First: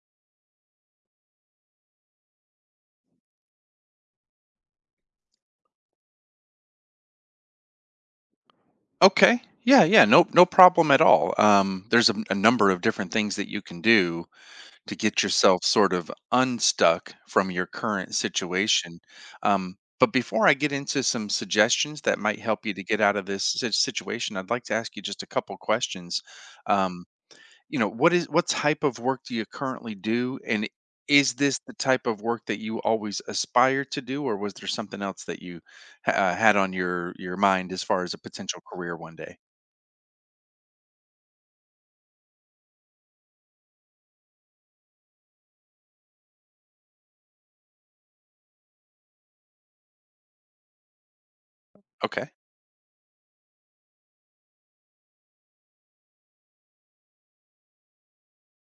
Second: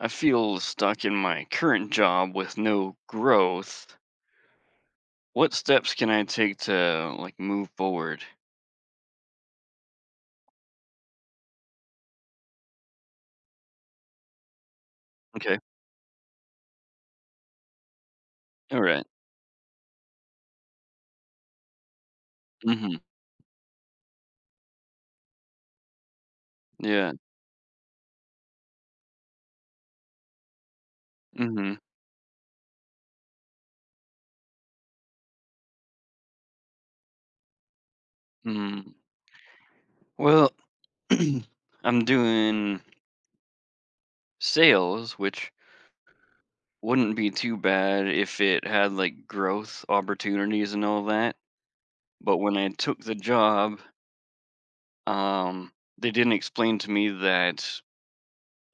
I feel stuck in my current job with no growth. What steps can I take to move forward? Okay. Yeah, yeah. No, no problem at all. There's a number of different things that you can do to get Okay. yourself sort of unstuck from your current All situation. right. But before I get into some suggestions that might help you to Mhm. get out of this situation, I'd like to ask you just a couple questions. Um, Yeah. What type of work do you currently do, and is this the Mhm. type of work that you always aspire to do, or was there something else that you had on your mind as far as a potential Mhm. career one day? Well, I'm doing sales, which wouldn't be too bad if it had like growth opportunities and all that. Okay. But when I took the job, um they didn't explain to me that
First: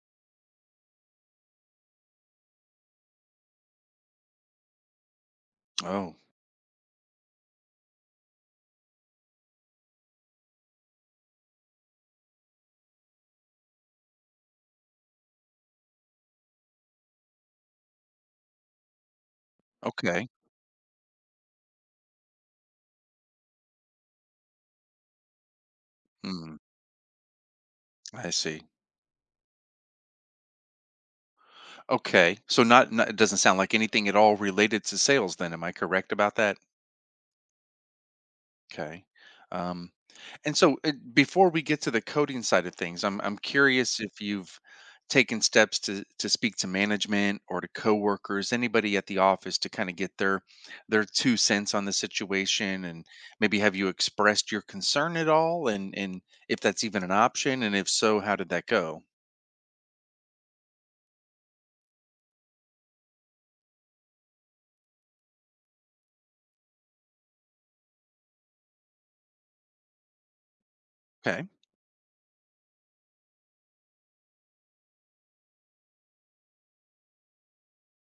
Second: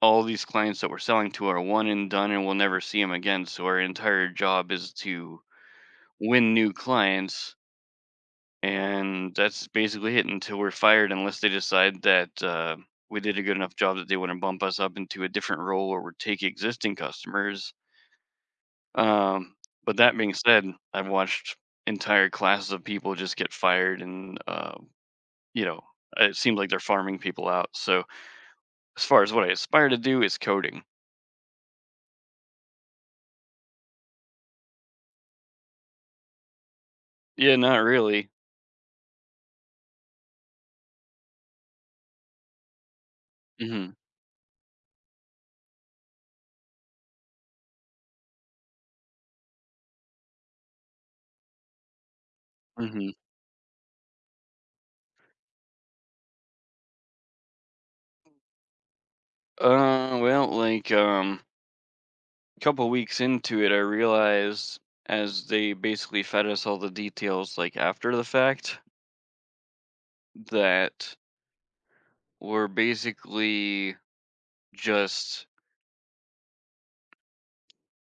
all these clients that we're selling to are one and done and we'll never see them again. So our entire job is to Oh, win new clients. And that's basically it until we're fired, unless they decide that we did a good enough job that they want to bump us up into a different role or would take existing customers. Um, but that okay. being said, I've watched entire classes of people just get fired, and, you know, it seems Mm, like they're farming people out. So I see. as far as what I aspire to do is coding. Okay. So not it doesn't sound like anything at all related to sales then. Am I correct about that? Yeah, not really. Okay. Um, and so Before we get to the coding side of things, I'm Mhm. curious if you've taken steps to speak to management or to coworkers, anybody at the office to kind of get their two cents on the situation and hmm maybe have you expressed your concern at all and if that's even an option and if so, how did that go? Well, a couple weeks into it, I realized, as they basically fed us all the details, like after the fact, that Okay. we're basically just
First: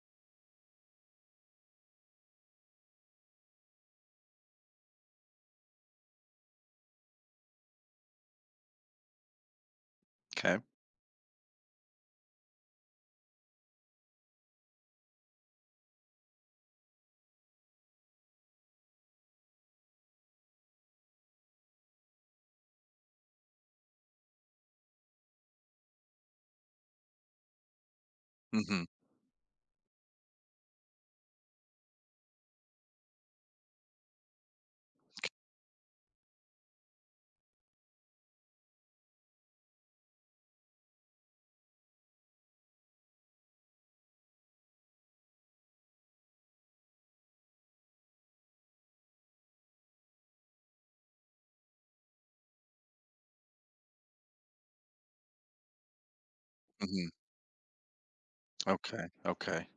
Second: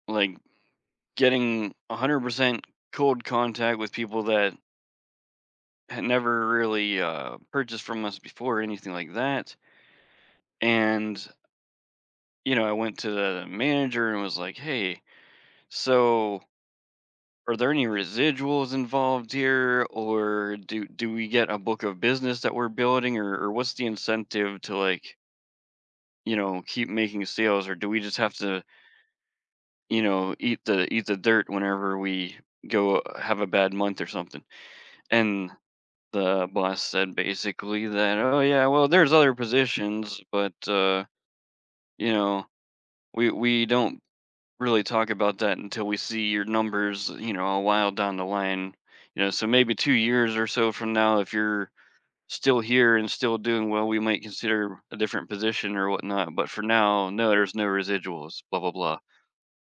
like getting 100% cold contact with people that had never really purchased from us before or anything like that. Okay. And I went to the manager and was like, "Hey, so are there any residuals involved here, or do we get a book of business that we're building, or what's the incentive to keep making sales, or do we just have to, Mhm, eat the dirt whenever we go have a bad month or something?" And the boss said basically that, "Oh, yeah, well, there's other positions, but you know we don't really talk about that until we see your numbers, you know, a while down the line. You know, so maybe 2 years or so from now, if you're still here and still doing well, we might consider a different position or whatnot. But for now, mhm. no, there's no residuals, blah, blah, blah." Okay, okay.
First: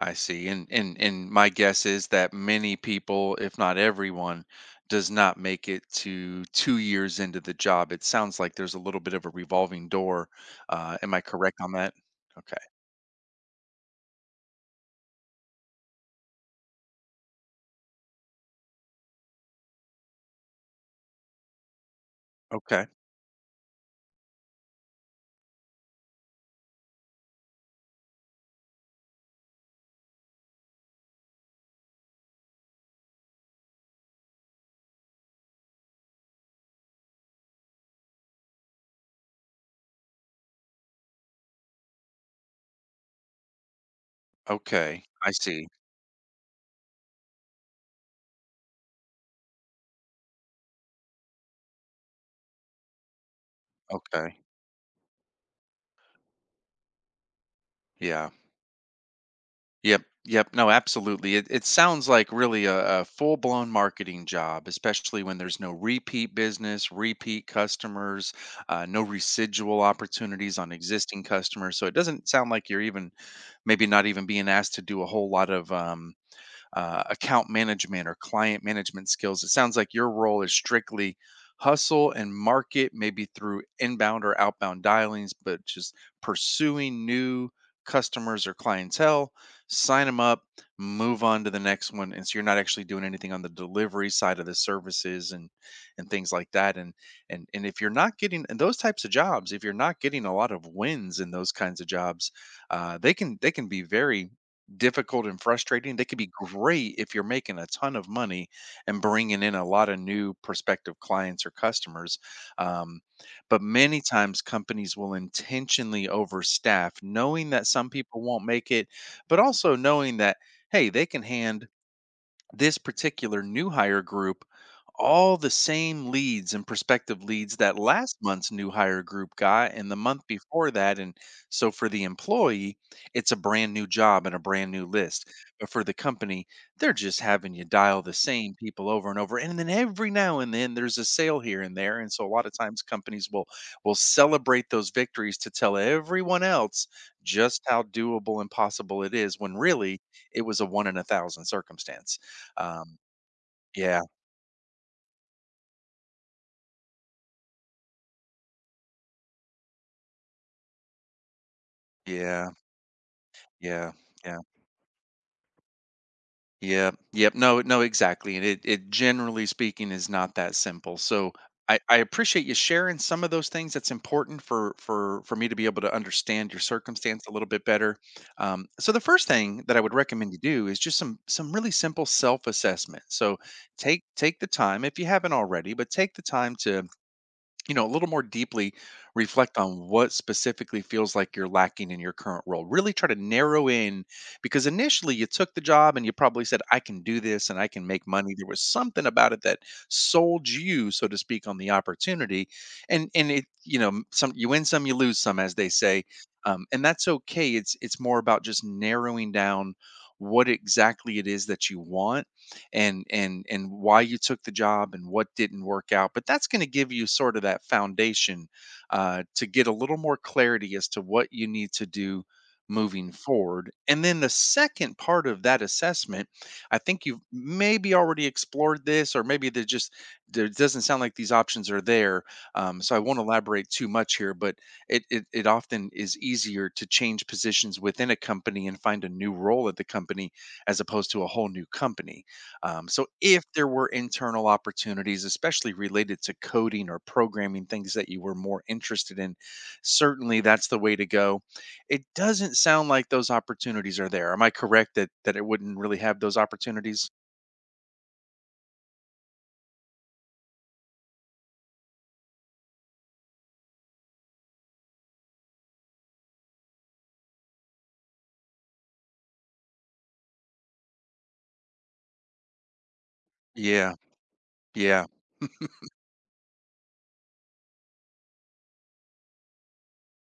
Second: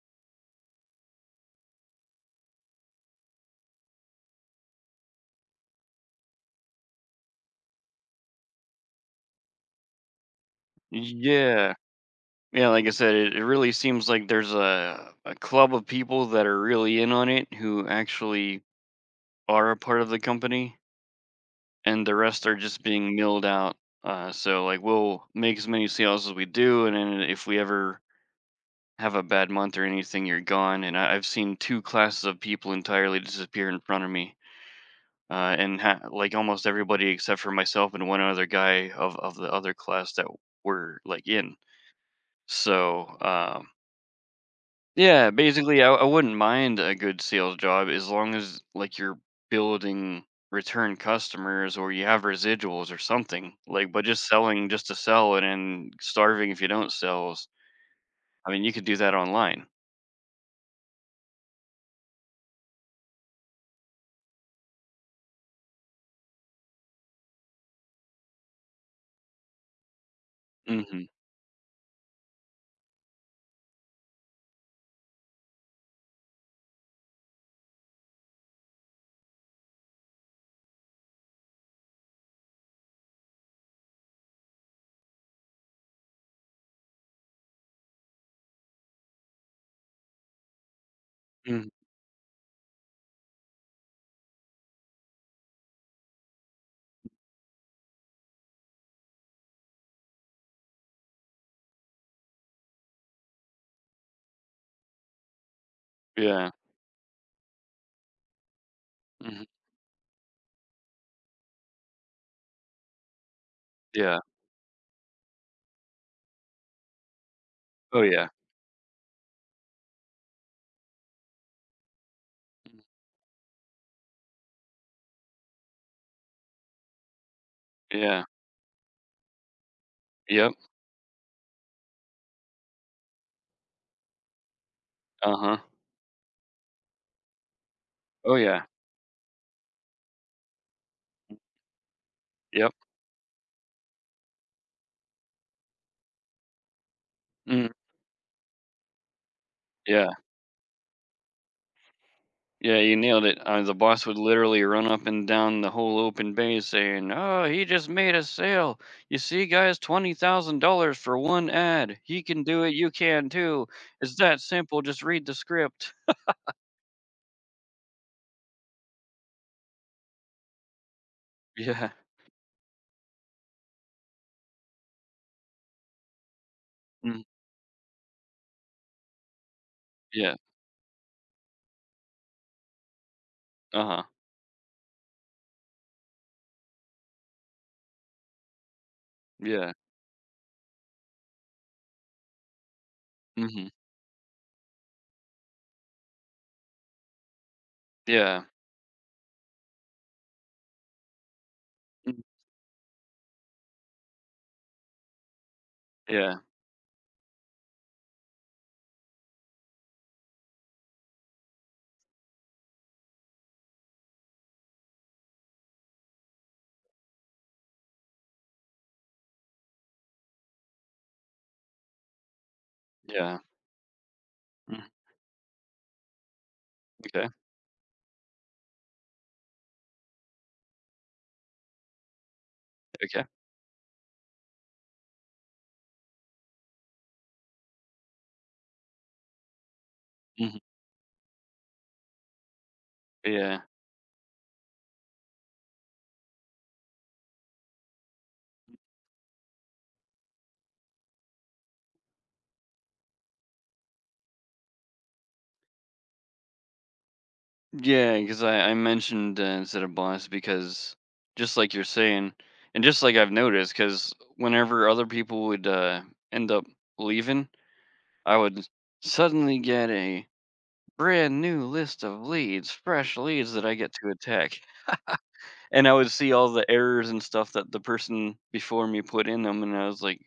I see. And my guess is that many people, if not everyone, does not make it to 2 years into the job. It sounds like there's a little bit of a revolving door. Am I correct on Yeah. that? Okay, Yeah, like I said, it really seems like there's a club of people that are really in on it, who actually are a part of the company, and the rest are just okay, being milled out. So, like, we'll make as many sales as we do, and then if we ever have a bad month or anything, you're gone. And I've seen two classes of people entirely disappear in front of me, and like almost everybody except for myself and one other guy of the other class that were like in. So okay. yeah, I see. basically, I wouldn't mind a good sales job as long as you're building return customers or you have residuals or something like, but just Okay, selling just to sell it and starving if you don't sell is- yeah. I mean, you could do that online. Yep. Yep. No, absolutely. It sounds like really a full blown marketing job, especially when there's no repeat business, repeat customers, no residual opportunities on hmm existing customers. So it doesn't sound like you're even, maybe not even being asked to do a whole lot of account management or client management skills. It sounds like your role is strictly hustle and market, maybe through inbound or outbound dialings, but just pursuing new customers or clientele, sign them up, move on to the hmm next one. And so you're not actually doing anything on the delivery side of the services and things like that. And if you're not getting and those types of jobs, if you're not getting a lot of wins in those kinds of jobs, they can be very difficult and frustrating. They could be yeah. great if you're making a ton of money and bringing hmm in a lot of new prospective clients or customers. Um, but many Yeah. times companies will intentionally overstaff, knowing that some Oh, people yeah. won't make it, but also knowing that, hey, they can hand this particular new hire group all the same leads and prospective leads that last Yeah. month's new hire group got and the month Yep. before that. And so for the employee it's a brand new job and a brand new list, Uh-huh. but for the company they're just having you dial the Oh, same yeah. people over and over, and then every now and then there's a sale here and there. And so a lot of Yep. times companies will celebrate those victories to tell everyone else just Mm. how doable and possible it is when really Yeah. it was a one in a thousand circumstance. Yeah, you Um, nailed it. The yeah, boss would literally run up and down the whole open bay saying, "Oh, he just made a sale. You see, guys, $20,000 for one ad. He can yeah, do it. You can too. yeah, It's yeah, that simple. Just read the script." yeah, yep. No, no, exactly. It generally speaking is not that simple. So Yeah. I appreciate you sharing some of those things. That's important for for me to be able to understand your Mm. circumstance a little bit better. So the first thing that I would recommend Yeah. you do is just some really simple self assessment. So Uh-huh. Take the time if you haven't already, but take the time to you know, a little more deeply reflect Yeah. on what specifically feels like you're lacking in your current role. Really try to Mhm. narrow in because initially you took the job and you probably said, I can do this and I can make money. Yeah. There was something about it that sold you, so to speak, on the Mm. opportunity. You know, some you win some, you lose some, as they say. Yeah. And that's okay. It's more about just narrowing down what exactly it is that you want and why you took the job and what didn't work out, but that's going to give you sort of that foundation to get a little more clarity as to what you need to do moving Yeah. forward. And then the Mm. second part of that assessment, I think you've Okay. maybe already explored this, or maybe they just there doesn't sound like these options are there. So I won't Okay. elaborate too much here, but it often is easier to change positions within a company and find a new role at the company Mhm. as opposed to a whole new company. Um, so if Yeah. there were internal opportunities, especially related to coding or programming, things that you were more interested in, certainly that's the way to go. It doesn't sound like those opportunities are there. Am I correct that it wouldn't really have those opportunities? Yeah, because I mentioned instead of boss, because just like you're saying, and just like I've noticed, because whenever other people would end up leaving, I would suddenly get a brand new list of leads, fresh leads that I get Yeah, to attack. yeah, And I would see all the errors and stuff that the person before me put in them, and I was like,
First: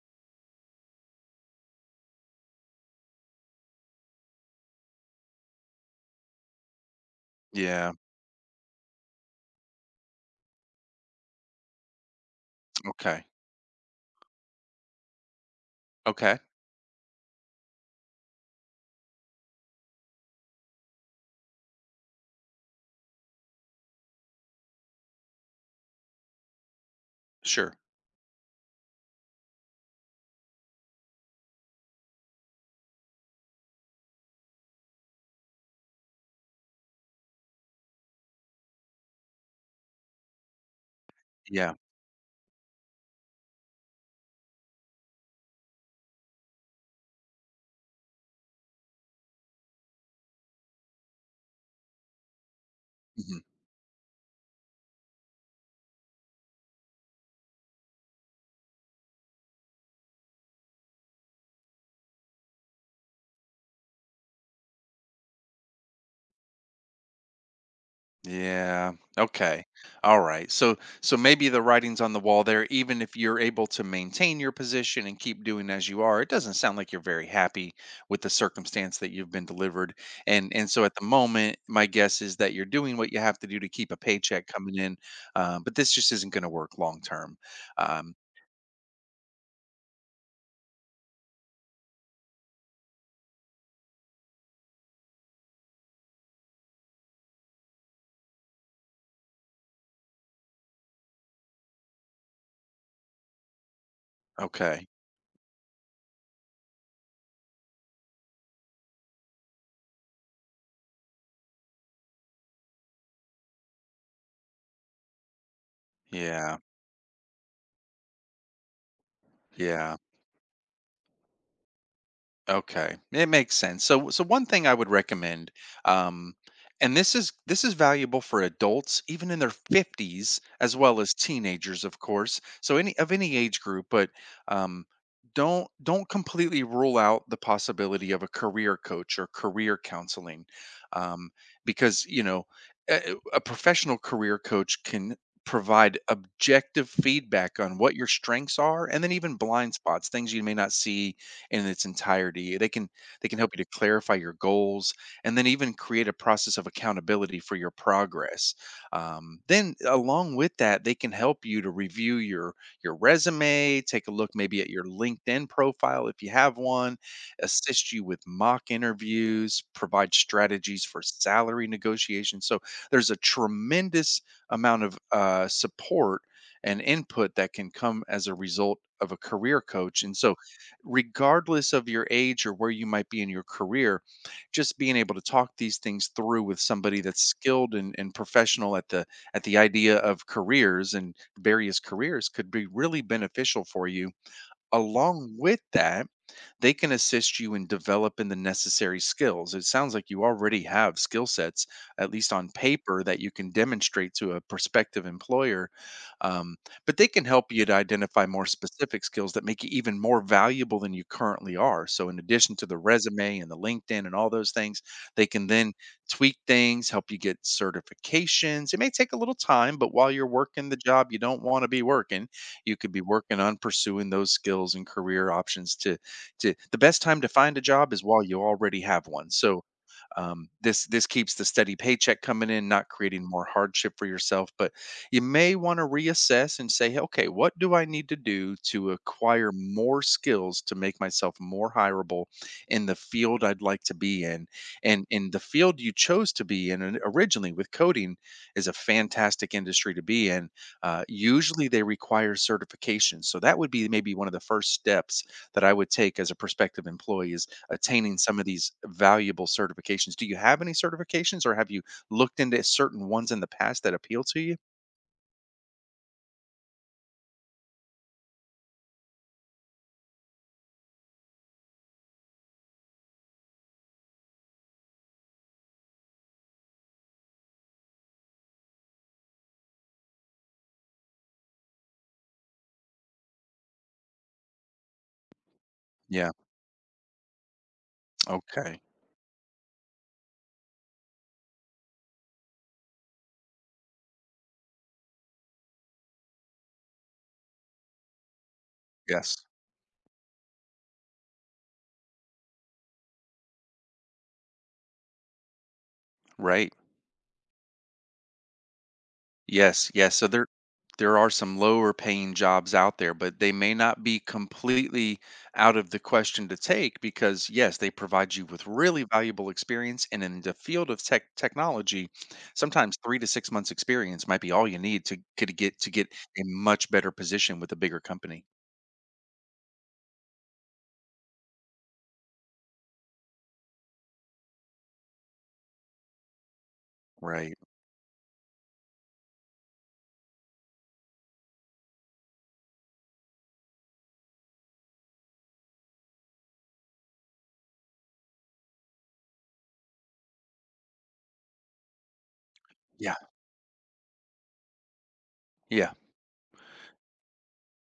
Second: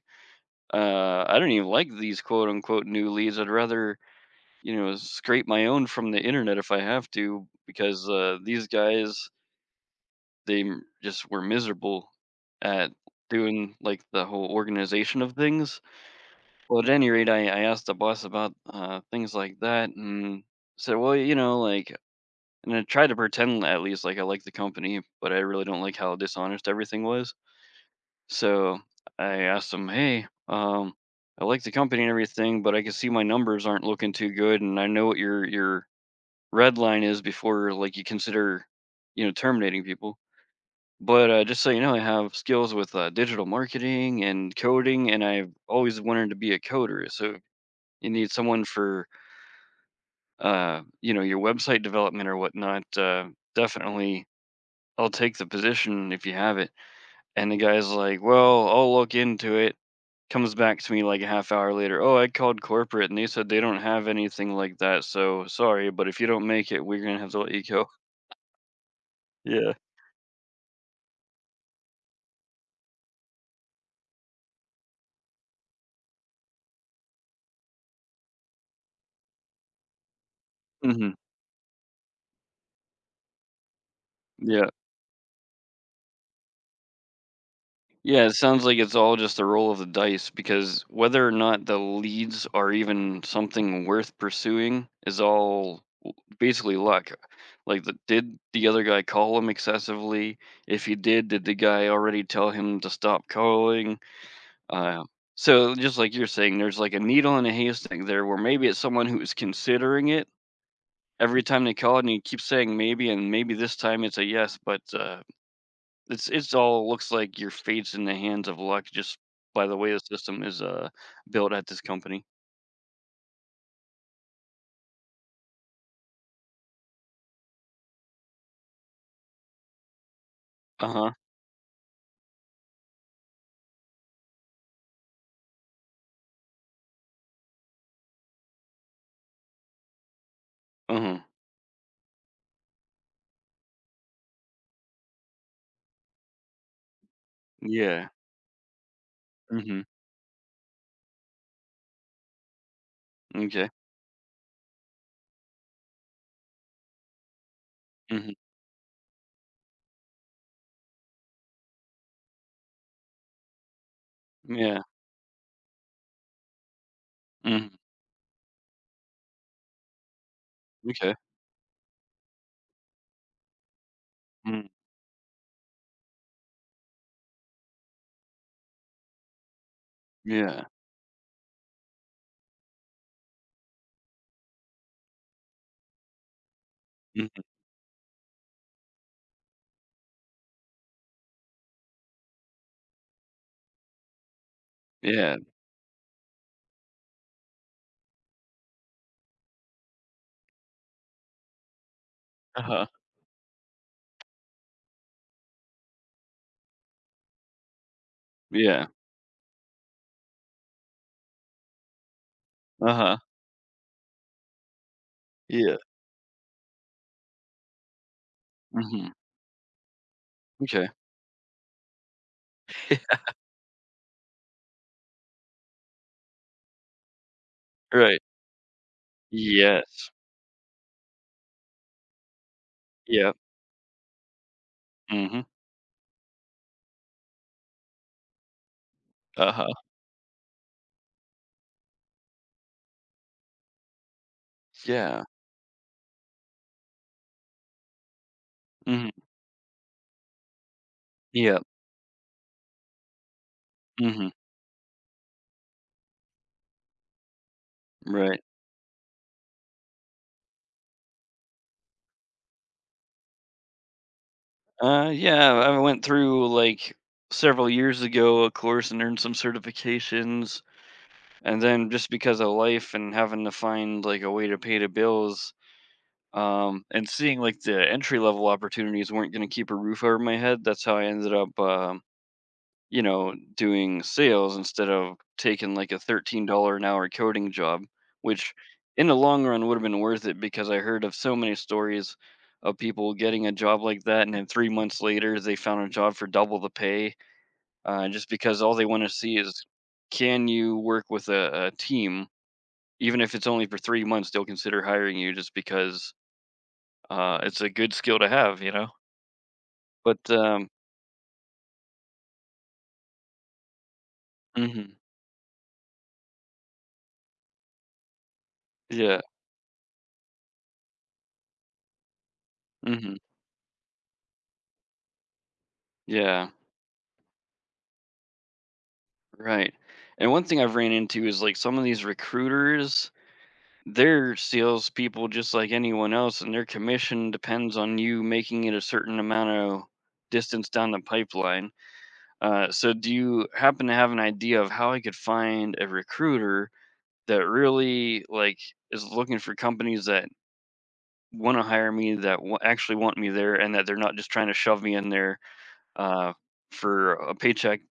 I don't even like these quote unquote new leads. I'd rather, scrape my own from the internet if I have to, yeah. because these guys, they just were miserable at Okay, doing like the whole organization of things. okay, Well, at any rate, I asked the boss about things like that, and said, and I tried to pretend at least like I like the company, but I really don't like how dishonest everything was. sure. So I asked him, "Hey, I like the company and everything, but I can see my numbers aren't looking too good, and I know what your red line is before you consider, you know, terminating people. But just so Yeah. you know, I have skills with digital marketing and coding, and I've always wanted to be a coder. So if you need someone for, your website development or whatnot, uh, definitely, I'll take the position if you have it." And the guy's like, "Well, I'll look into it." Comes back to me like a half hour later. "Oh, I called corporate and they said they don't have anything like that. So sorry, but if you don't make it, we're gonna have to let you go." Yeah. Okay. Yeah. All right. So so maybe the writing's on the wall there, even if you're able to maintain your position and keep doing as you are. It doesn't sound like you're very happy with the circumstance that you've been delivered. And so at the hmm moment my guess is that you're doing what you have to do to keep a paycheck Yeah. coming in. But this just isn't going to work long term. Um, Yeah, it sounds like it's all just a roll of the dice, because whether or not the leads are even something worth pursuing is all basically luck. Like, did the other guy call him excessively? If he did the guy already tell him to stop calling? okay. Uh, so, just like you're saying, there's like a needle in a haystack there, where maybe it's someone who is considering it every time they call and he keeps saying maybe, and maybe this time it's a yes, but it's Yeah. all looks like your fate's in the hands of luck just by the way Yeah. the system is, built at this company. Okay, it makes sense. So, so one thing I would recommend, um, and this is valuable for adults, even in their fifties, as well Uh-huh. as teenagers, of course. So any of any age group, but um, don't completely rule out the possibility of a career coach or career counseling, Uh-huh. um, because you know a professional career coach can provide objective feedback on what your Yeah. strengths are, and then even blind Mhm. spots, things you may not see in its entirety. They can help you M'kay. to clarify your goals and then even create a process of accountability for your Mhm. progress. Then along with that, they can help you to review your resume, take a look maybe at Yeah. your LinkedIn profile if you have one, Mhm. assist you with mock interviews, provide strategies for Okay. salary negotiation. So there's a tremendous Mm. amount of support and input that can come as a result of a career coach. And so Yeah. regardless of your age or where you might be in your career, just being able to talk these things through with somebody that's Mhm. skilled and professional at the idea of careers and various careers could be really beneficial for you. Along Yeah. with that, they can assist you in developing the necessary skills. It sounds like you already have skill sets, at least on Uh-huh. paper, that you can demonstrate to a prospective employer. Um, but they can help you to identify more Yeah. specific skills that make you even more valuable than you currently are. So, in addition to the Uh-huh. resume and the LinkedIn and all those things, they can then Yeah. tweak things, help you get certifications. It may Mhm. take a little time, but while you're working the Okay. job you don't want to be working, you could be working on pursuing those skills and career options to the best time to find a job is Right. while you already have one. So, Yes. This this keeps the steady paycheck coming in, not creating Yep. more hardship for yourself. But you Mhm. may want to reassess and say, "Hey, okay, what do I need to do to acquire Uh-huh. more skills to make myself more hireable in the field I'd like to be in? And Yeah. in the field you chose to be in, and originally with coding is a Mhm. fantastic industry to be in. Yep. Usually they require certifications, so that would be maybe one Mhm. of the first steps that I would take as a prospective employee is attaining some Right. of these valuable certifications. Do you have any certifications or have you looked into certain ones in the past that appeal to you? Yeah, I went through, like, several years ago, a course, and earned some certifications, and then just because of life and having to find like a way to pay the bills, and seeing like the entry level opportunities weren't going to keep a roof over my head, that's how I ended up, doing sales instead of taking like a Yeah. $13 an hour coding job, which Okay. in the long run would have been worth it, because I heard of so many stories of people getting a job like that and then 3 months later they found a job for double the pay, just because all they want to see Yes. is, can you work with a team? Even if it's only for 3 months, they'll consider hiring you just because, Right. It's a good skill to have, you know? Yes. Yes. So But, there there are some lower paying jobs out there, but they may not be Mhm. completely out of the question to take, because yes, they provide you with really Yeah. valuable experience. And in the field of tech technology, sometimes Mhm. 3 to 6 months experience might be all you need to could get to get a Yeah. much better position with a bigger company. Right. And one thing I've ran into is, like, some of these recruiters, they're salespeople just like anyone else, and their commission Right. depends on you making it a certain amount of distance down the pipeline. So do you happen to have an idea of how I could find a recruiter that really, like, is looking for companies that wanna hire me, that w actually Yeah. want me there, and that they're not just trying to shove me in there, Yeah. uh, for a paycheck,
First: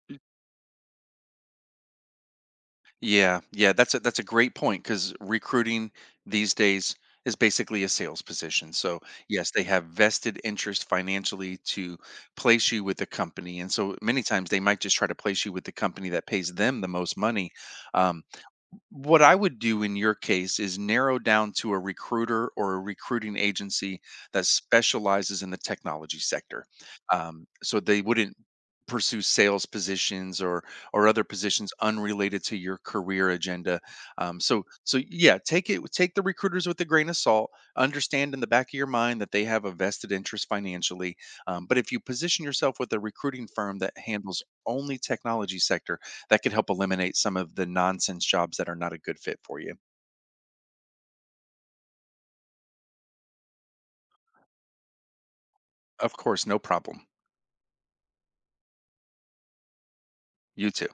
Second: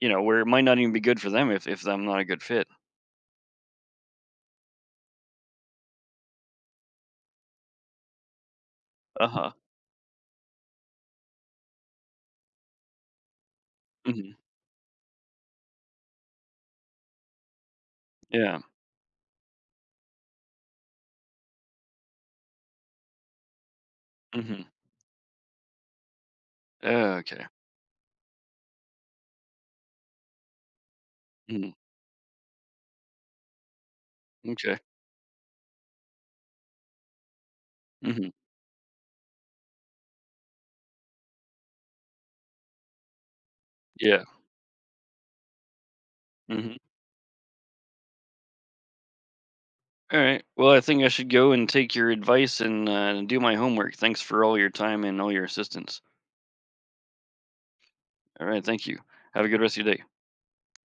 you know, where it might not even be good for them if I'm not a good fit. Yeah. Yeah. That's a great point, because recruiting these days is basically a sales position. So yes, Uh-huh. they have vested interest financially to place you with the company, and so many Mhm. times they might just try to place you with the company that pays them the most money. Um, Yeah. what I would do in your case is narrow down to a recruiter or a recruiting agency that Mhm. specializes in the technology sector. Okay. So they wouldn't pursue sales positions or other Mhm. positions unrelated to your career agenda. So M'kay. so yeah, take the recruiters with a grain of salt. Mhm. Understand in the back of your mind that they have a vested interest financially. But if you position yourself with a recruiting firm that Yeah. handles only technology sector, that could help Mhm. eliminate some of the nonsense jobs that are not a good fit for you. Alright. Well, I think I should go and take your advice and, do my homework. Thanks for all your time and all your assistance. Of course, no problem. Alright, thank you. Have a good rest of your day. You too.